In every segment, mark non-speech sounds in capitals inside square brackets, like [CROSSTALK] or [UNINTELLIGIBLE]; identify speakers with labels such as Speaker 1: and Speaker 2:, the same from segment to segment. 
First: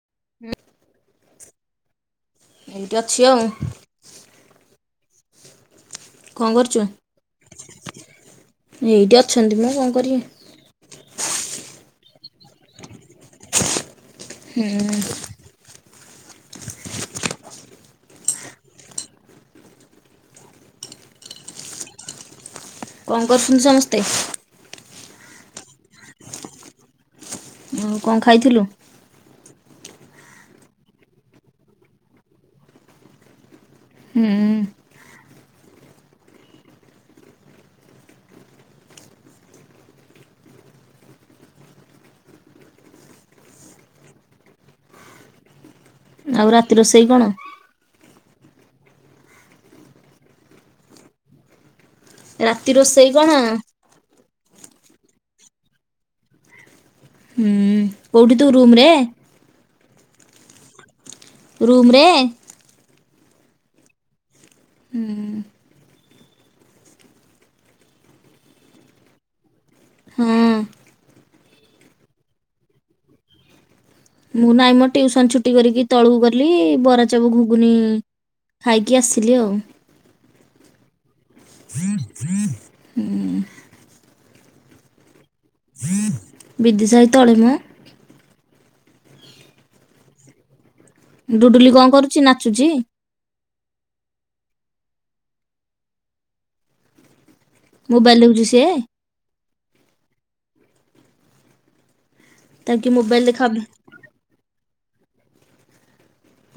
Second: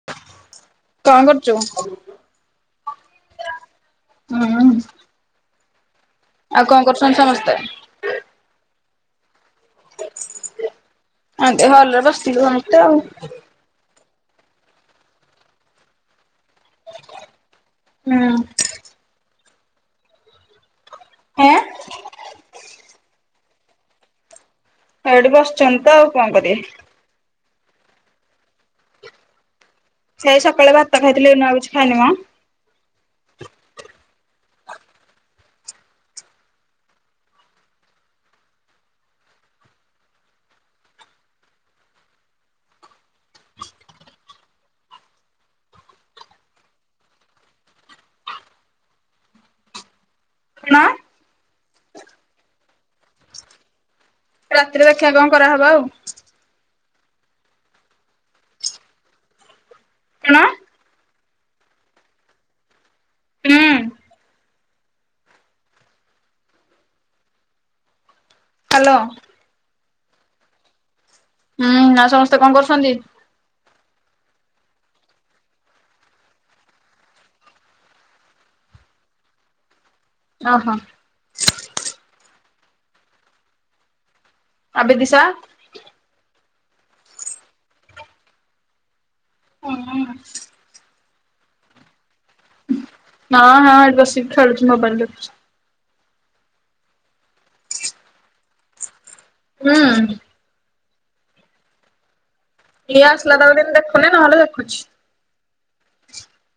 Speaker 1: କଣ
Speaker 2: ଏଇଠି ଅଛି
Speaker 1: କରୁଚୁ?
Speaker 2: ଆଉ
Speaker 1: ହୁଁ
Speaker 2: କଣ
Speaker 1: ଆଉ
Speaker 2: କରୁଚୁ
Speaker 1: କରୁଛନ୍ତି ସମସ୍ତେ?
Speaker 2: ଏଇଠି ଅଛନ୍ତି ମୁଁ କଣ କରିବି।
Speaker 1: ଆନ୍ତି ହଲରେ ବସି [UNINTELLIGIBLE] ତ ଆଉ।
Speaker 2: ହୁଁ
Speaker 1: ହୁଁ ଏଁ
Speaker 2: କଣ କରୁସନ୍ତି ସମସ୍ତେ?
Speaker 1: ଏଇଠି ବସିଚନ୍ତି ତ ଆଉ କଣ କରିବେ।
Speaker 2: ହଁ କଣ ଖାଇଥିଲୁ?
Speaker 1: ସେଇ ସକାଳେ ଭାତ ଖାଇଥିଲି ଏନୂଆ କିଛି ଖାଇନି ମ
Speaker 2: ହୁଁ ଆଉ ରାତି ରୋଷେଇ କଣ?
Speaker 1: କଣ?
Speaker 2: ରାତି ରୋଷେଇ କଣ?
Speaker 1: ରାତିରେ ଦେଖିବା କଣ କରାହବ ଆଉ।
Speaker 2: ହୁଁ କୋଉଠି ତୁ ରୁମ ରେ।
Speaker 1: କଣ?
Speaker 2: ରୁମରେ?
Speaker 1: ହୁଁ
Speaker 2: ହୁଁ
Speaker 1: ହ୍ୟାଲୋ।
Speaker 2: ହୁଁ।
Speaker 1: ହୁଁ ଆଉ ସମସ୍ତେ କଣ କରୁସନ୍ତି?
Speaker 2: ମୁଁ ନାଇଁ ମ ଟ୍ୟୁଉସନ ଛୁଟି କରିକି ତଳକୁ କଲି ବରା, ଚପ୍ ଘୁଗୁନି ଖାଇକି ଆସିଲି ଆଉ।
Speaker 1: ଓହୋ।
Speaker 2: ହୁଁ
Speaker 1: ଆବେ ଦିସା।
Speaker 2: ବିଦିଶା ଏଇ ତଳେ ମୁଁ।
Speaker 1: ହଁ
Speaker 2: ଡୁଡୁଲି କଣ କରୁଚି? ନା ଚୁଚି।
Speaker 1: ହଁ ହଁ ଏଇଠି ବସିକି ଖେଳୁଚି ମୋବାଇଲ ଦେଖୁଚି।
Speaker 2: ମୋବାଇଲ ଦେଖୁଚି ସିଏ?
Speaker 1: ହୁଁ
Speaker 2: ତାକୁ କିଏ
Speaker 1: ଇଏ
Speaker 2: ମୋବାଇଲ
Speaker 1: ଆସିଲା
Speaker 2: ଦେଖା
Speaker 1: କାଳୁ ଦିନ ଦେଖୁନେ ନହେଲେ ଦେଖୁଚି।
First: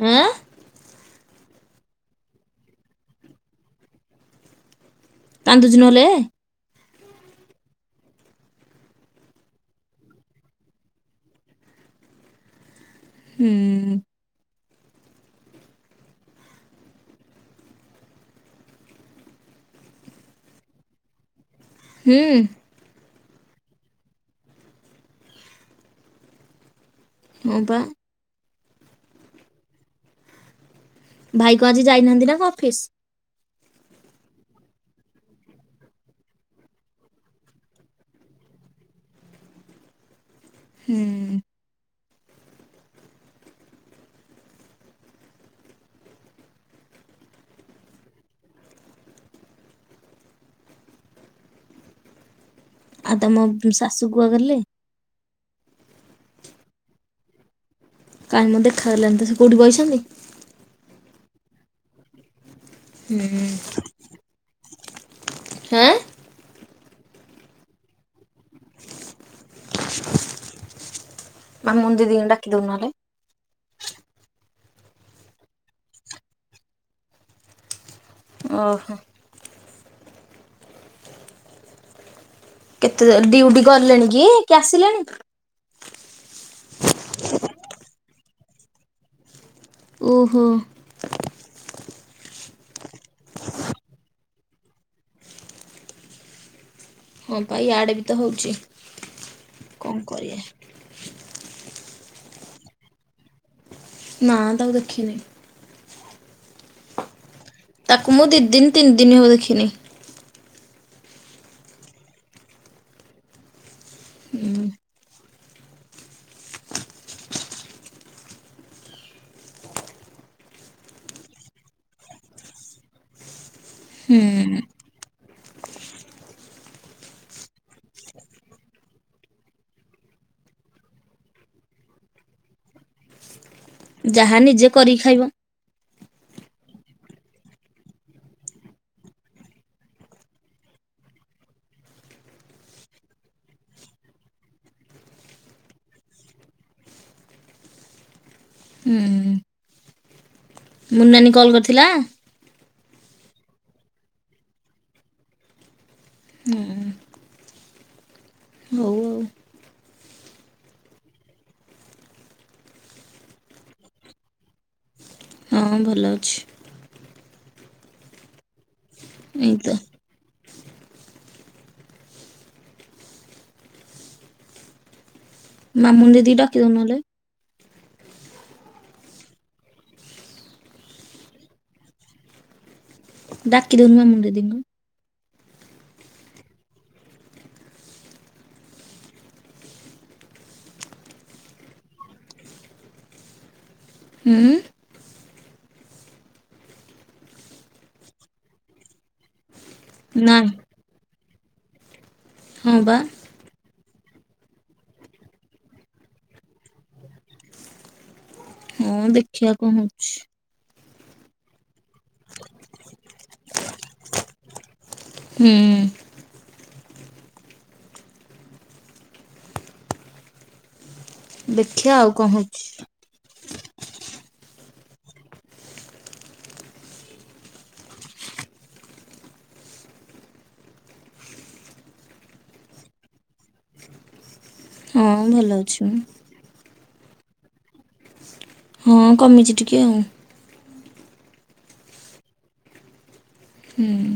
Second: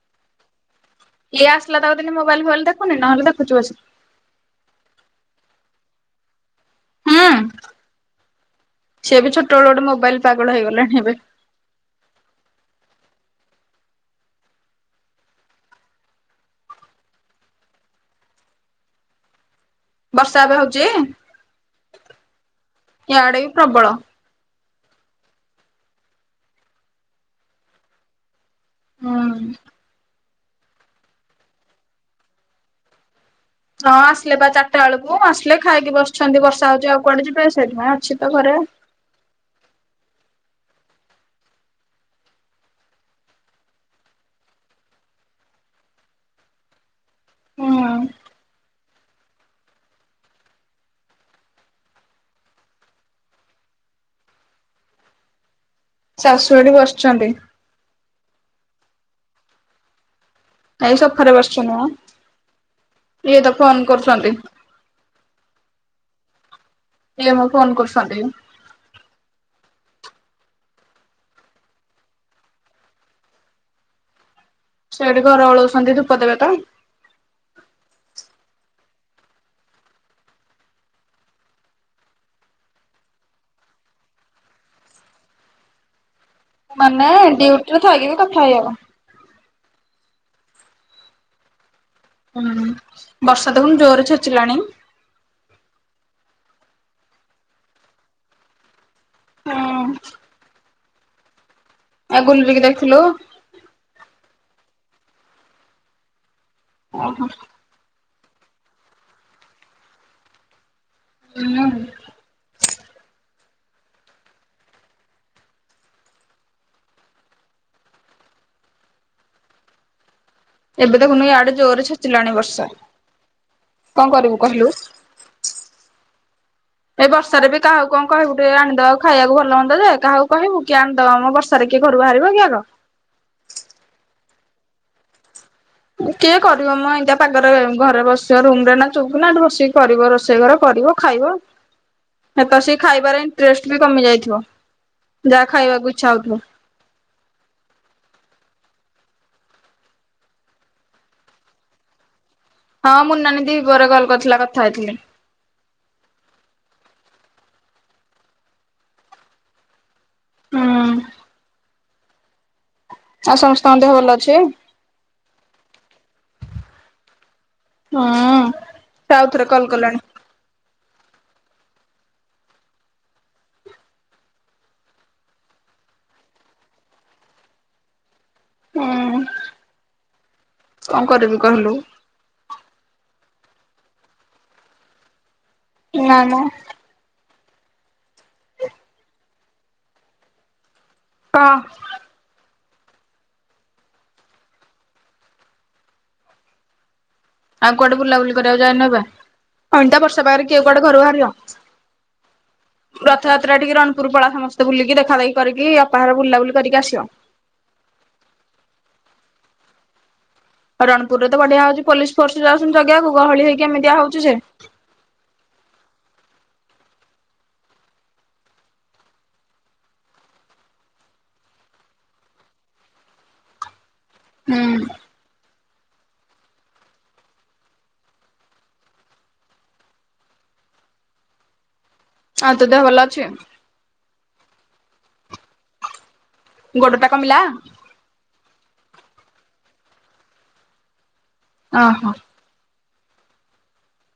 Speaker 2: ଆଁ?
Speaker 1: ଇଏ ଆସିଲା [UNINTELLIGIBLE] ମୋବାଇଲ ଫୋବାଇଲ ଦେଖୁନି ନହଲେ ଦେଖୁଛୁ ବସିକି।
Speaker 2: କାନ୍ଦୁଛି ନହେଲେ?
Speaker 1: ହୁଁ ସେ ବି ଛୋଟବେଳୁ ଗୋଟେ ମୋବାଇଲ ପାଗଳ ହେଇଗଲାଣି ଏବେ।
Speaker 2: ହୁଁ।
Speaker 1: ବର୍ଷା ଏବେ ହଉଛି?
Speaker 2: ହୁଁ।
Speaker 1: ଇଆଡେ ବି ପ୍ରବଳ।
Speaker 2: ହଁ ପା।
Speaker 1: ହଁ।
Speaker 2: ଭାଇ କଣ ଆଜି ଯାଇନାହାଁନ୍ତି ନା କଣ ଅଫିସ୍?
Speaker 1: ହଁ ଆସିଲେ ବା ଚାରଟା ବେଳକୁ, ଆସିଲେ ଖାଇକି ବସିଛନ୍ତି। ବର୍ଷା ହଉଛି ଆଉ କୁଆଡ଼େ ଯିବେ, ସେଇଥିପାଇଁ ଅଛି ତ ଘରେ ଆଉ।
Speaker 2: ହୁଁ।
Speaker 1: ହଁ।
Speaker 2: ଆଉ ତମ ଶାଶୁ କୁଆଡେଗଲେ?
Speaker 1: ଶାଶୁ ଏଇଠି ବସିଛନ୍ତି।
Speaker 2: କାଇଁ ମ ଦେଖାଗଲାନି ତ ସେ କୋଉଠି ବଇଛନ୍ତି?
Speaker 1: ଏଇ ସୋଫାରେ ବସିଛନ୍ତି ମ।
Speaker 2: ହୁଁ
Speaker 1: ଇଏ ତ ଫୋନ୍ କରୁଛନ୍ତି।
Speaker 2: ହେଁ?
Speaker 1: ଇଏ ପା ଫୋନ୍ କରୁସନ୍ତି।
Speaker 2: ମାମୁନ୍ ଦିଦିଙ୍କି ଡାକି ଦଉନୁ ନହେଲେ।
Speaker 1: ସେ ଏଇଠି ଘର ଓଳଉଛନ୍ତି ଧୂପ ଦେବେ ତ।
Speaker 2: ଓହୋ। କେତେ ଜଲ୍ ଡ୍ୟୁଟି ଗଲେଣି କି, କି ଆସିଲେଣି?
Speaker 1: ମାନେ ଡ୍ୟୁଟିରେ ଥାଇକି ବି କଥା ହେଇ ହବ।
Speaker 2: ଓହୋ।
Speaker 1: ହୁଁ ବର୍ଷା ଦେଖୁନୁ ଜୋରରେ ଛେଚିଲାଣି।
Speaker 2: ହଁ ପା ଇଆଡ଼େ ବି ତ ହଉଛି।
Speaker 1: ହୁଁ।
Speaker 2: କଣ କରିଆ।
Speaker 1: ଆଉ ଗୁଲୁରି କି ଦେଖିଲୁ?
Speaker 2: ନାଁ ତାକୁ ଦେଖିନାହିଁ।
Speaker 1: ଅଁ ହଁ।
Speaker 2: ତାକୁ ମୁଁ ଦି ଦିନ୍, ତିନ୍ ଦିନ୍ ହବ ଦେଖିନି।
Speaker 1: ହୁଁ।
Speaker 2: ହୁଁ।
Speaker 1: ଏବେ ଦେଖୁନୁ ଇଆଡ଼େ ଜୋରରେ ଛେଚିଲାଣି ବର୍ଷା। କଣ
Speaker 2: ହୁଁ
Speaker 1: କରିବୁ କହିଲୁ? ଏ ବର୍ଷାରେ ବି କାହାକୁ କଣ କହିବୁ ଟିକେ ଆଣିଦବାକୁ ଖାଇବାକୁ ଭଲ ହୁଅନ୍ତା ଯେ, କାହାକୁ କହିବୁ? କିଏ ଆଣିଦବ ମ ବର୍ଷ୍ ର୍ଷାରେ କିଏ ଘରୁ ବାହାରିବ କି ଆଗ।
Speaker 2: ଯାହା ନିଜେ କରିକି ଖାଇବ।
Speaker 1: କିଏ କରିବ ମ ଏନ୍ତିଆ ପାଗରେ? ଘରେ ବସିବ ରୁମରେ ନା ଚୁପ୍ କିନା, ଏଇଠି ବସିକି କରିବ ରୋଷେଇ ଘର କରିବ ଖାଇବ। ହେତ ସେ ଖାଇବାରେ ଇଣ୍ଟରେଷ୍ଟ୍ ବି କମି ଯାଇଥିବ, ଯାହା ଖାଇବାକୁ ଇଚ୍ଛା ହଉଥିବ।
Speaker 2: ହୁଁ। ମୁନ୍ ନାନୀ କଲ୍ କରିଥିଲା?
Speaker 1: ହଁ ମୁନ୍ ନାନୀ ଦିପହରେ କଲ୍ କରିଥିଲା କଥା ହେଇଥିଲି।
Speaker 2: ହୁଁଁ। ହୋଉ।
Speaker 1: ହୁଁ। ଆଉ ସମସ୍ତଙ୍କ ଦେହ ଭଲ ଅଛି?
Speaker 2: ଆଉ ହଁ ଭଲ ଅଛି।
Speaker 1: ହଁ ସେ ଆଉଥରେ
Speaker 2: ଏଇ ତ
Speaker 1: କଲ୍ କଲାଣି।
Speaker 2: ମାମୁନ୍ ଦିଦି କି ଡାକି ଦୋଉନୁ ନହେଲେ।
Speaker 1: ହୁଁ କଣ କରିବି କହିଲୁ?
Speaker 2: ଡାକି ଦଉନୁ ମାମୁନ୍ ଦିଦି କୁ।
Speaker 1: ନାଁ ମ। [UNINTELLIGIBLE] [UNINTELLIGIBLE]
Speaker 2: ହୁଁ।
Speaker 1: ଆଉ କୁଆଡ଼େ ବୁଲାବୁଲି କରିବାକୁ ଜାଇନ ଅପା? ଅନ୍ତିଆ ବର୍ଷା
Speaker 2: ନାଇଁ
Speaker 1: ପାଗରେ କିଏ କୁଆଡ଼େ ଘରୁ ବାହାରିବ।
Speaker 2: ହଁ ବା।
Speaker 1: ରଥଯାତ୍ରା ଟିକେ ରଣପୁର ପଳା ସମସ୍ତେ ବୁଲିକି ଦେଖାଦେଖି କରିକି ଅପାଘରେ ବୁଲାବୁଲି କରିକି ଆସିବ।
Speaker 2: ହଁ ଦେଖିଆ କଣ ହୋଉଚି।
Speaker 1: ରଣପୁରରେ ତ ବଢିଆ ହୋଉଚି ପୋଲିସ ଫୋର୍ସ ଯାଉଚନ୍ତି ଜଗିବାକୁ ଗହଳି ହେଇକି ଇମିତିଆ ହୋ ଉଚି ଜେ
Speaker 2: ହୁଁ। ଦେଖିଆ ଆଉ କଣ ହୋଉଚି।
Speaker 1: ହୁଁ। ଆଉ ତୋ ଦେହ ଭଲ ଅଛି?
Speaker 2: ହଁ ଭଲ ଅଛି ମୁଁ।
Speaker 1: ଗୋଡଟା କମିଲା।
Speaker 2: ହଁ କମିଚି ଟିକେ ଆଉ।
Speaker 1: ଅ ହଁ।
Speaker 2: ହୁଁ ହୁଁ।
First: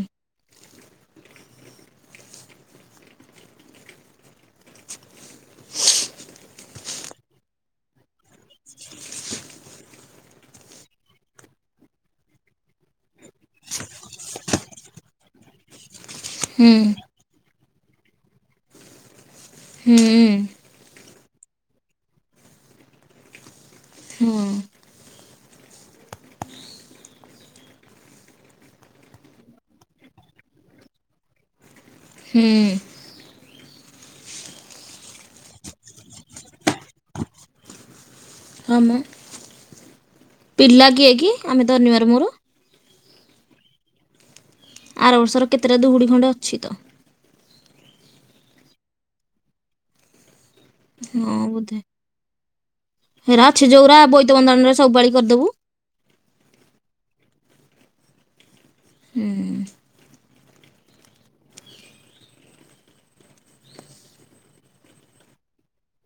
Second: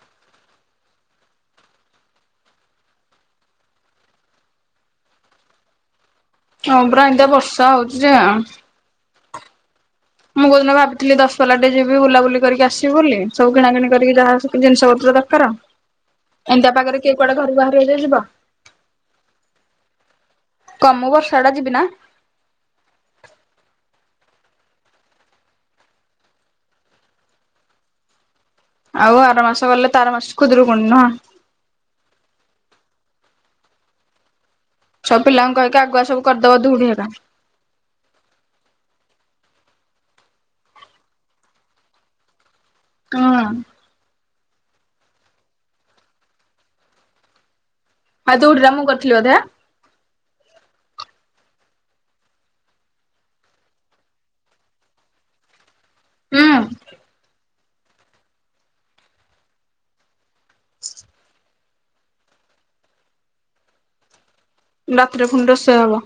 Speaker 1: ହଁ ପରା ଏମିତିଆ ବର୍ଷା ହୋଉଚି ଯେ ମୁଁ କୋଉଦିନ ଭାବୁଥିଲି [UNINTELLIGIBLE] ଟେ ଯିବି ବୁଲାବୁଲି କରିକି ଆସିବି ବୋଲି ସବୁ କିଣା କିିଣି କରିକି ଯାହା ଜିନିଷ ପତ୍ର [UNINTELLIGIBLE]
Speaker 2: ହୁଁ
Speaker 1: ଏମିତିଆ ପାଗରେ କି କୁଆଡେ ଘରୁ ବାହାରିବ ଯେ ଯିବ।
Speaker 2: [UNINTELLIGIBLE]
Speaker 1: କମୁ ବର୍ଷା ଟା ଯିବି ନା।
Speaker 2: ହଁ।
Speaker 1: ଆଉ ଆର ମାସ ଗଲେ ତାର ମାସ ଖୁଦରୁକୁଣି ନୁହଁ?
Speaker 2: ହୁଁ।
Speaker 1: ସବୁ ପିଲାଙ୍କୁ କହିକି ଆଗୁଆ ସବୁ କରିଦବ [UNINTELLIGIBLE] ହେକା।
Speaker 2: [UNINTELLIGIBLE] ପିଲା କିଏ କି ଆମେ ଧନିବାର ମୋର।
Speaker 1: [UNINTELLIGIBLE]
Speaker 2: ଆର ବର୍ଷର କେତେଟା ଦୁଗୁଡ଼ି ଖଣ୍ଡେ ଅଛି ତ।
Speaker 1: ମାନେ ଦୋଉଡି ରା ମୁଁ କରିଥିଲି ବୋଧେ?
Speaker 2: ହଁ ବୋଧେ। ହେରା ଅଛି ଯୋଉରା ବୋଇତ ବନ୍ଦାଣ ରେ ସବୁପାଳି କରିଦୋବୁ।
Speaker 1: ହୁଁ।
Speaker 2: ହୁଁ।
Speaker 1: ରାତିରେ ଫୁଣି ରୋଷେଇ ହବ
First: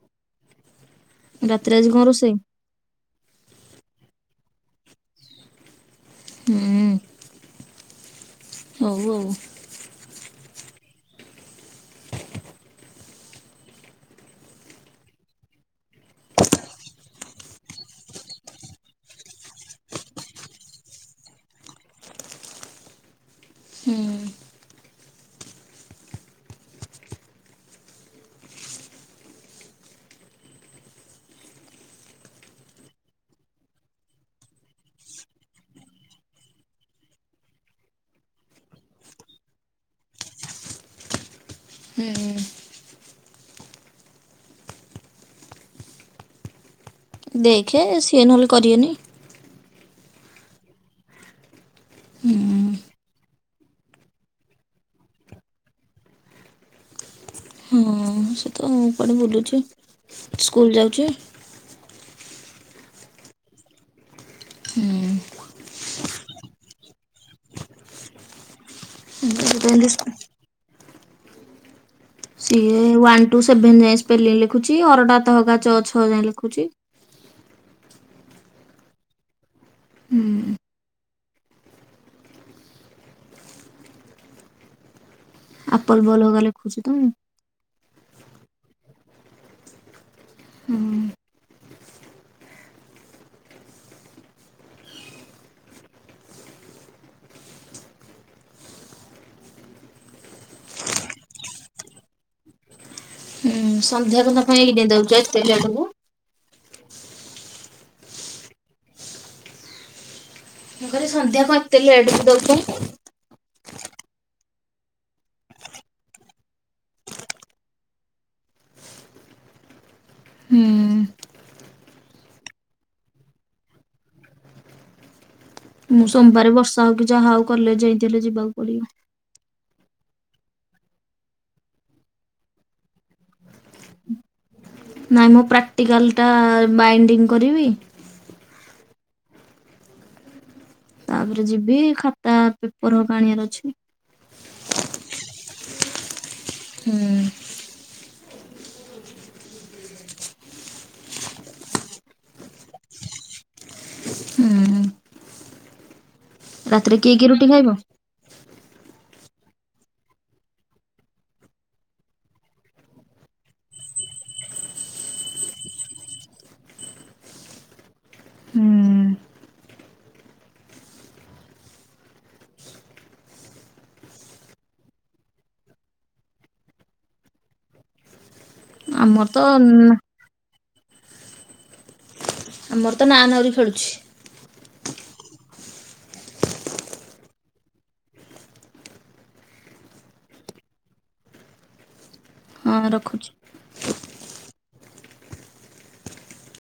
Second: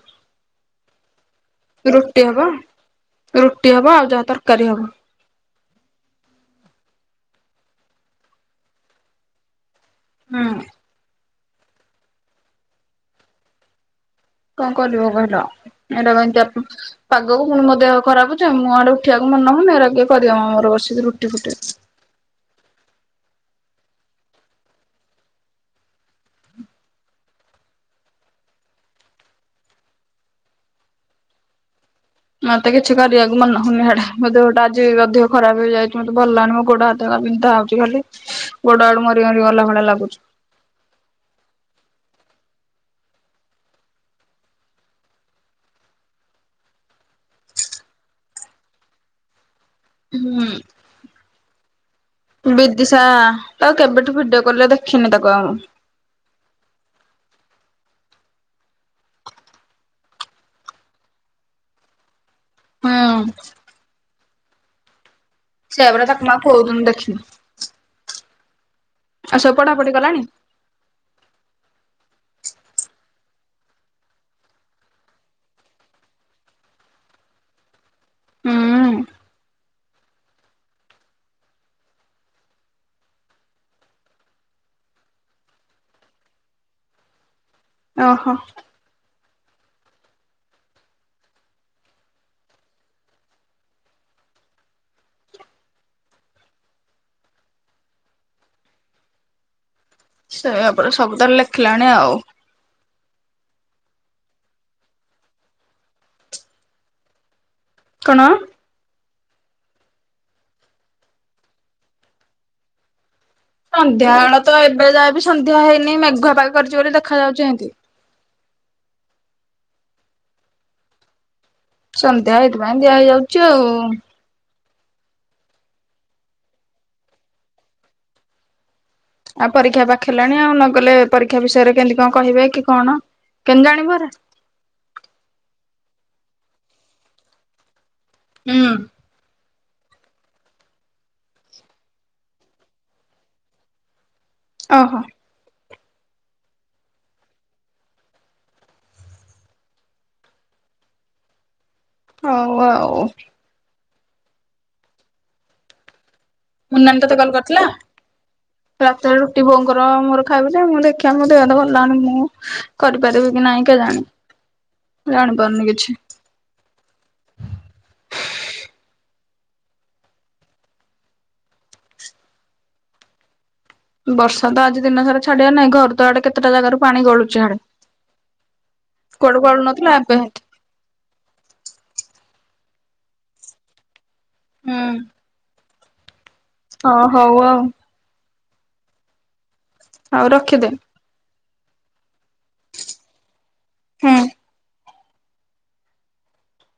Speaker 2: ରାତିରେ ଆଜି କଣ
Speaker 1: ରୁଟି
Speaker 2: ରୋଷେଇ?
Speaker 1: ହବ। ରୁଟି ହବ ଆଉ ଯାହା ତରକାରୀ ହବ।
Speaker 2: ହୁଁ। ହଉ, ଆଉ।
Speaker 1: ହଁ। କଁ କରିବ କହିଲ ଏଇଡା କୁ ଏତିଆ ପାଗକୁ ପୁଣି ମୋ ଦେହ ଖରାପ ଯେ ମୁଁ ଆଡେ ଉଠିବାକୁ ମନ ହଉନି ଏରା କିଏ କରିବ ମ ମୋର ବସିକି ରୁଟି ଫୁଟି।
Speaker 2: ହୁଁ।
Speaker 1: ମତେ କିଛି କରିବାକୁ ମନହଉନି ହେଟା ମୋ ଦେହଟା ଆଜି ବି ଅଧିକ ଖରାପ ହେଇଯାଇଛି ମତେ ଭଲ ଲାଗୁନି ମୋ ଗୋଡ଼ ହାତ ତ ବିନ୍ଧା ହଉଛି ଖାଲି ଗୋଡ ଆଡୁ ମରି ମରି ଗଲା ଭଳିଆ ଲାଗୁଛି।
Speaker 2: ହୁଁ। ଦେଖେ ସିଏ ନହେଲେ କରିବେନି।
Speaker 1: ହୁଁ। ବିଦିଶା ତାକୁ କେବେଠୁ ଭିଡିଓ କଲରେ ଦେଖିନି ତାକୁ ଆଉ ମୁଁ।
Speaker 2: ହଁ ସେ ତ କୁଆଡେ ବୁଲୁଚି ସ୍କୁଲ ଯାଉଚି।
Speaker 1: [UNINTELLIGIBLE]
Speaker 2: ହୁଁ।
Speaker 1: ସେଆ ପରା ତାକୁ ମୁଁ ଆଉ କୋଉଦୁନୁ ଦେଖିନି। ଆଉ ସବୁ ପଢା ପଢି
Speaker 2: ସ୍କୁ-
Speaker 1: କଲାଣି?
Speaker 2: ସିଏ ୱାନ୍ ଟୁ ସେଭେନ ଯାଏଁ ସ୍ପେଲିଂ ଲେଖୁଛି ଅରଟ ଆତ ହକା ଚଅ ଛଅ ଯାଏଁ ଲେଖୁଛି।
Speaker 1: ହୁଁ।
Speaker 2: ହୁଁ। ଆପଲ ବଲ ହେଗା ଲେଖୁ ଚି ତ?
Speaker 1: ଓହୋ।
Speaker 2: ହୁଁ।
Speaker 1: ସେଇଆ ପରା ସବୁ ତ ଲେଖିଲାଣି ଆଉ।
Speaker 2: ହୁ ସନ୍ଧ୍ୟା [UNINTELLIGIBLE] ଦଉଛ ଏତେ ଲେଟ କୁ।
Speaker 1: କଣ?
Speaker 2: ମୁଁ କହିଲି ସନ୍ଧ୍ୟା କ ଏତେ ଲେଟ କୁ ଦୌଚ?
Speaker 1: ସନ୍ଧ୍ୟା ବେଳ ତ ଏବେ ଯାଏବି ସନ୍ଧ୍ୟା ହେଇନି ମେଘୁଆ ପାଗ କରିଛି ବୋଲି ଦେଖାଯାଉଛି ଏମିତି।
Speaker 2: ହୁଁ।
Speaker 1: ସନ୍ଧ୍ୟା ଏଇଥିପାଇଁ ଦିଆ ହେଇଯାଉଛି ଆଉ।
Speaker 2: ମୁଁ ସୋମବାରେ ବର୍ଷା ହଉ କି ଯାହା ହଉ କଲେଜ ଯାଇତେ ହେଲେ ଯିବାକୁ ପଡିବ।
Speaker 1: ଆଉ ପରୀକ୍ଷା ପାଖେଇ ଲାଣି ଆଉ ନଗଲେ ପରୀକ୍ଷା ବିଷୟରେ କେମିତି କଣ କହିବେ କି କଣ କେମିତି ଜାଣିବ ହେରା।
Speaker 2: ନାଇଁ ମୁଁ ପ୍ରାକ୍ଟିକାଲ ଟା ବାଇଣ୍ଡିଙ୍ଗ କରିବି।
Speaker 1: ହୁଁ।
Speaker 2: ତାପରେ ଯିବି ଖାତା ପେପର ଉକା ଆଣିବାର ଅଛି।
Speaker 1: ଓହୋ।
Speaker 2: ହୁଁ।
Speaker 1: ହଉ ଆଉ।
Speaker 2: ହୁଁ।
Speaker 1: ମୁନାନ
Speaker 2: କିଏ
Speaker 1: ତତେ
Speaker 2: କିଏ
Speaker 1: କଲ
Speaker 2: ରୁଟି
Speaker 1: କରିଥିଲା?
Speaker 2: ଖାଇବ?
Speaker 1: ରାତିରେ ରୁଟି ବୋଉଙ୍କର ମୋର ଖାଇବୁ ଯେ ମୁ ଦେଖିବା ମୋ ଦେହ ତ ଭଲ ଲାଗୁନି ମୁଁ କରିପାରିବି କି ନାଇଁ କେ ଜାଣି ଜାଣିପାରୁନି କିଛି।
Speaker 2: ହୁଁ।
Speaker 1: ବର୍ଷା ତ ଆଜି ଦିନ ସାରା ଛାଡିବା ନାହିଁ ଘର ତ ଆଡେ କେତେଟା ଜାଗାରୁ ପାଣି ଗଳୁଛି ହାଡେ।
Speaker 2: ଆମର ତ
Speaker 1: କଡୁ କଡୁ ନଥିଲା ଏବେ ହୁଁ
Speaker 2: ଆମର ତ ନାଁ ନାଉରୀ ଖେଳୁଛି।
Speaker 1: ହୁଁ। ହଁ ହଉ ଆଉ। ହଉ ରଖିଦେ।
Speaker 2: ହଁ ରଖୁଛି।
Speaker 1: ହୁଁ।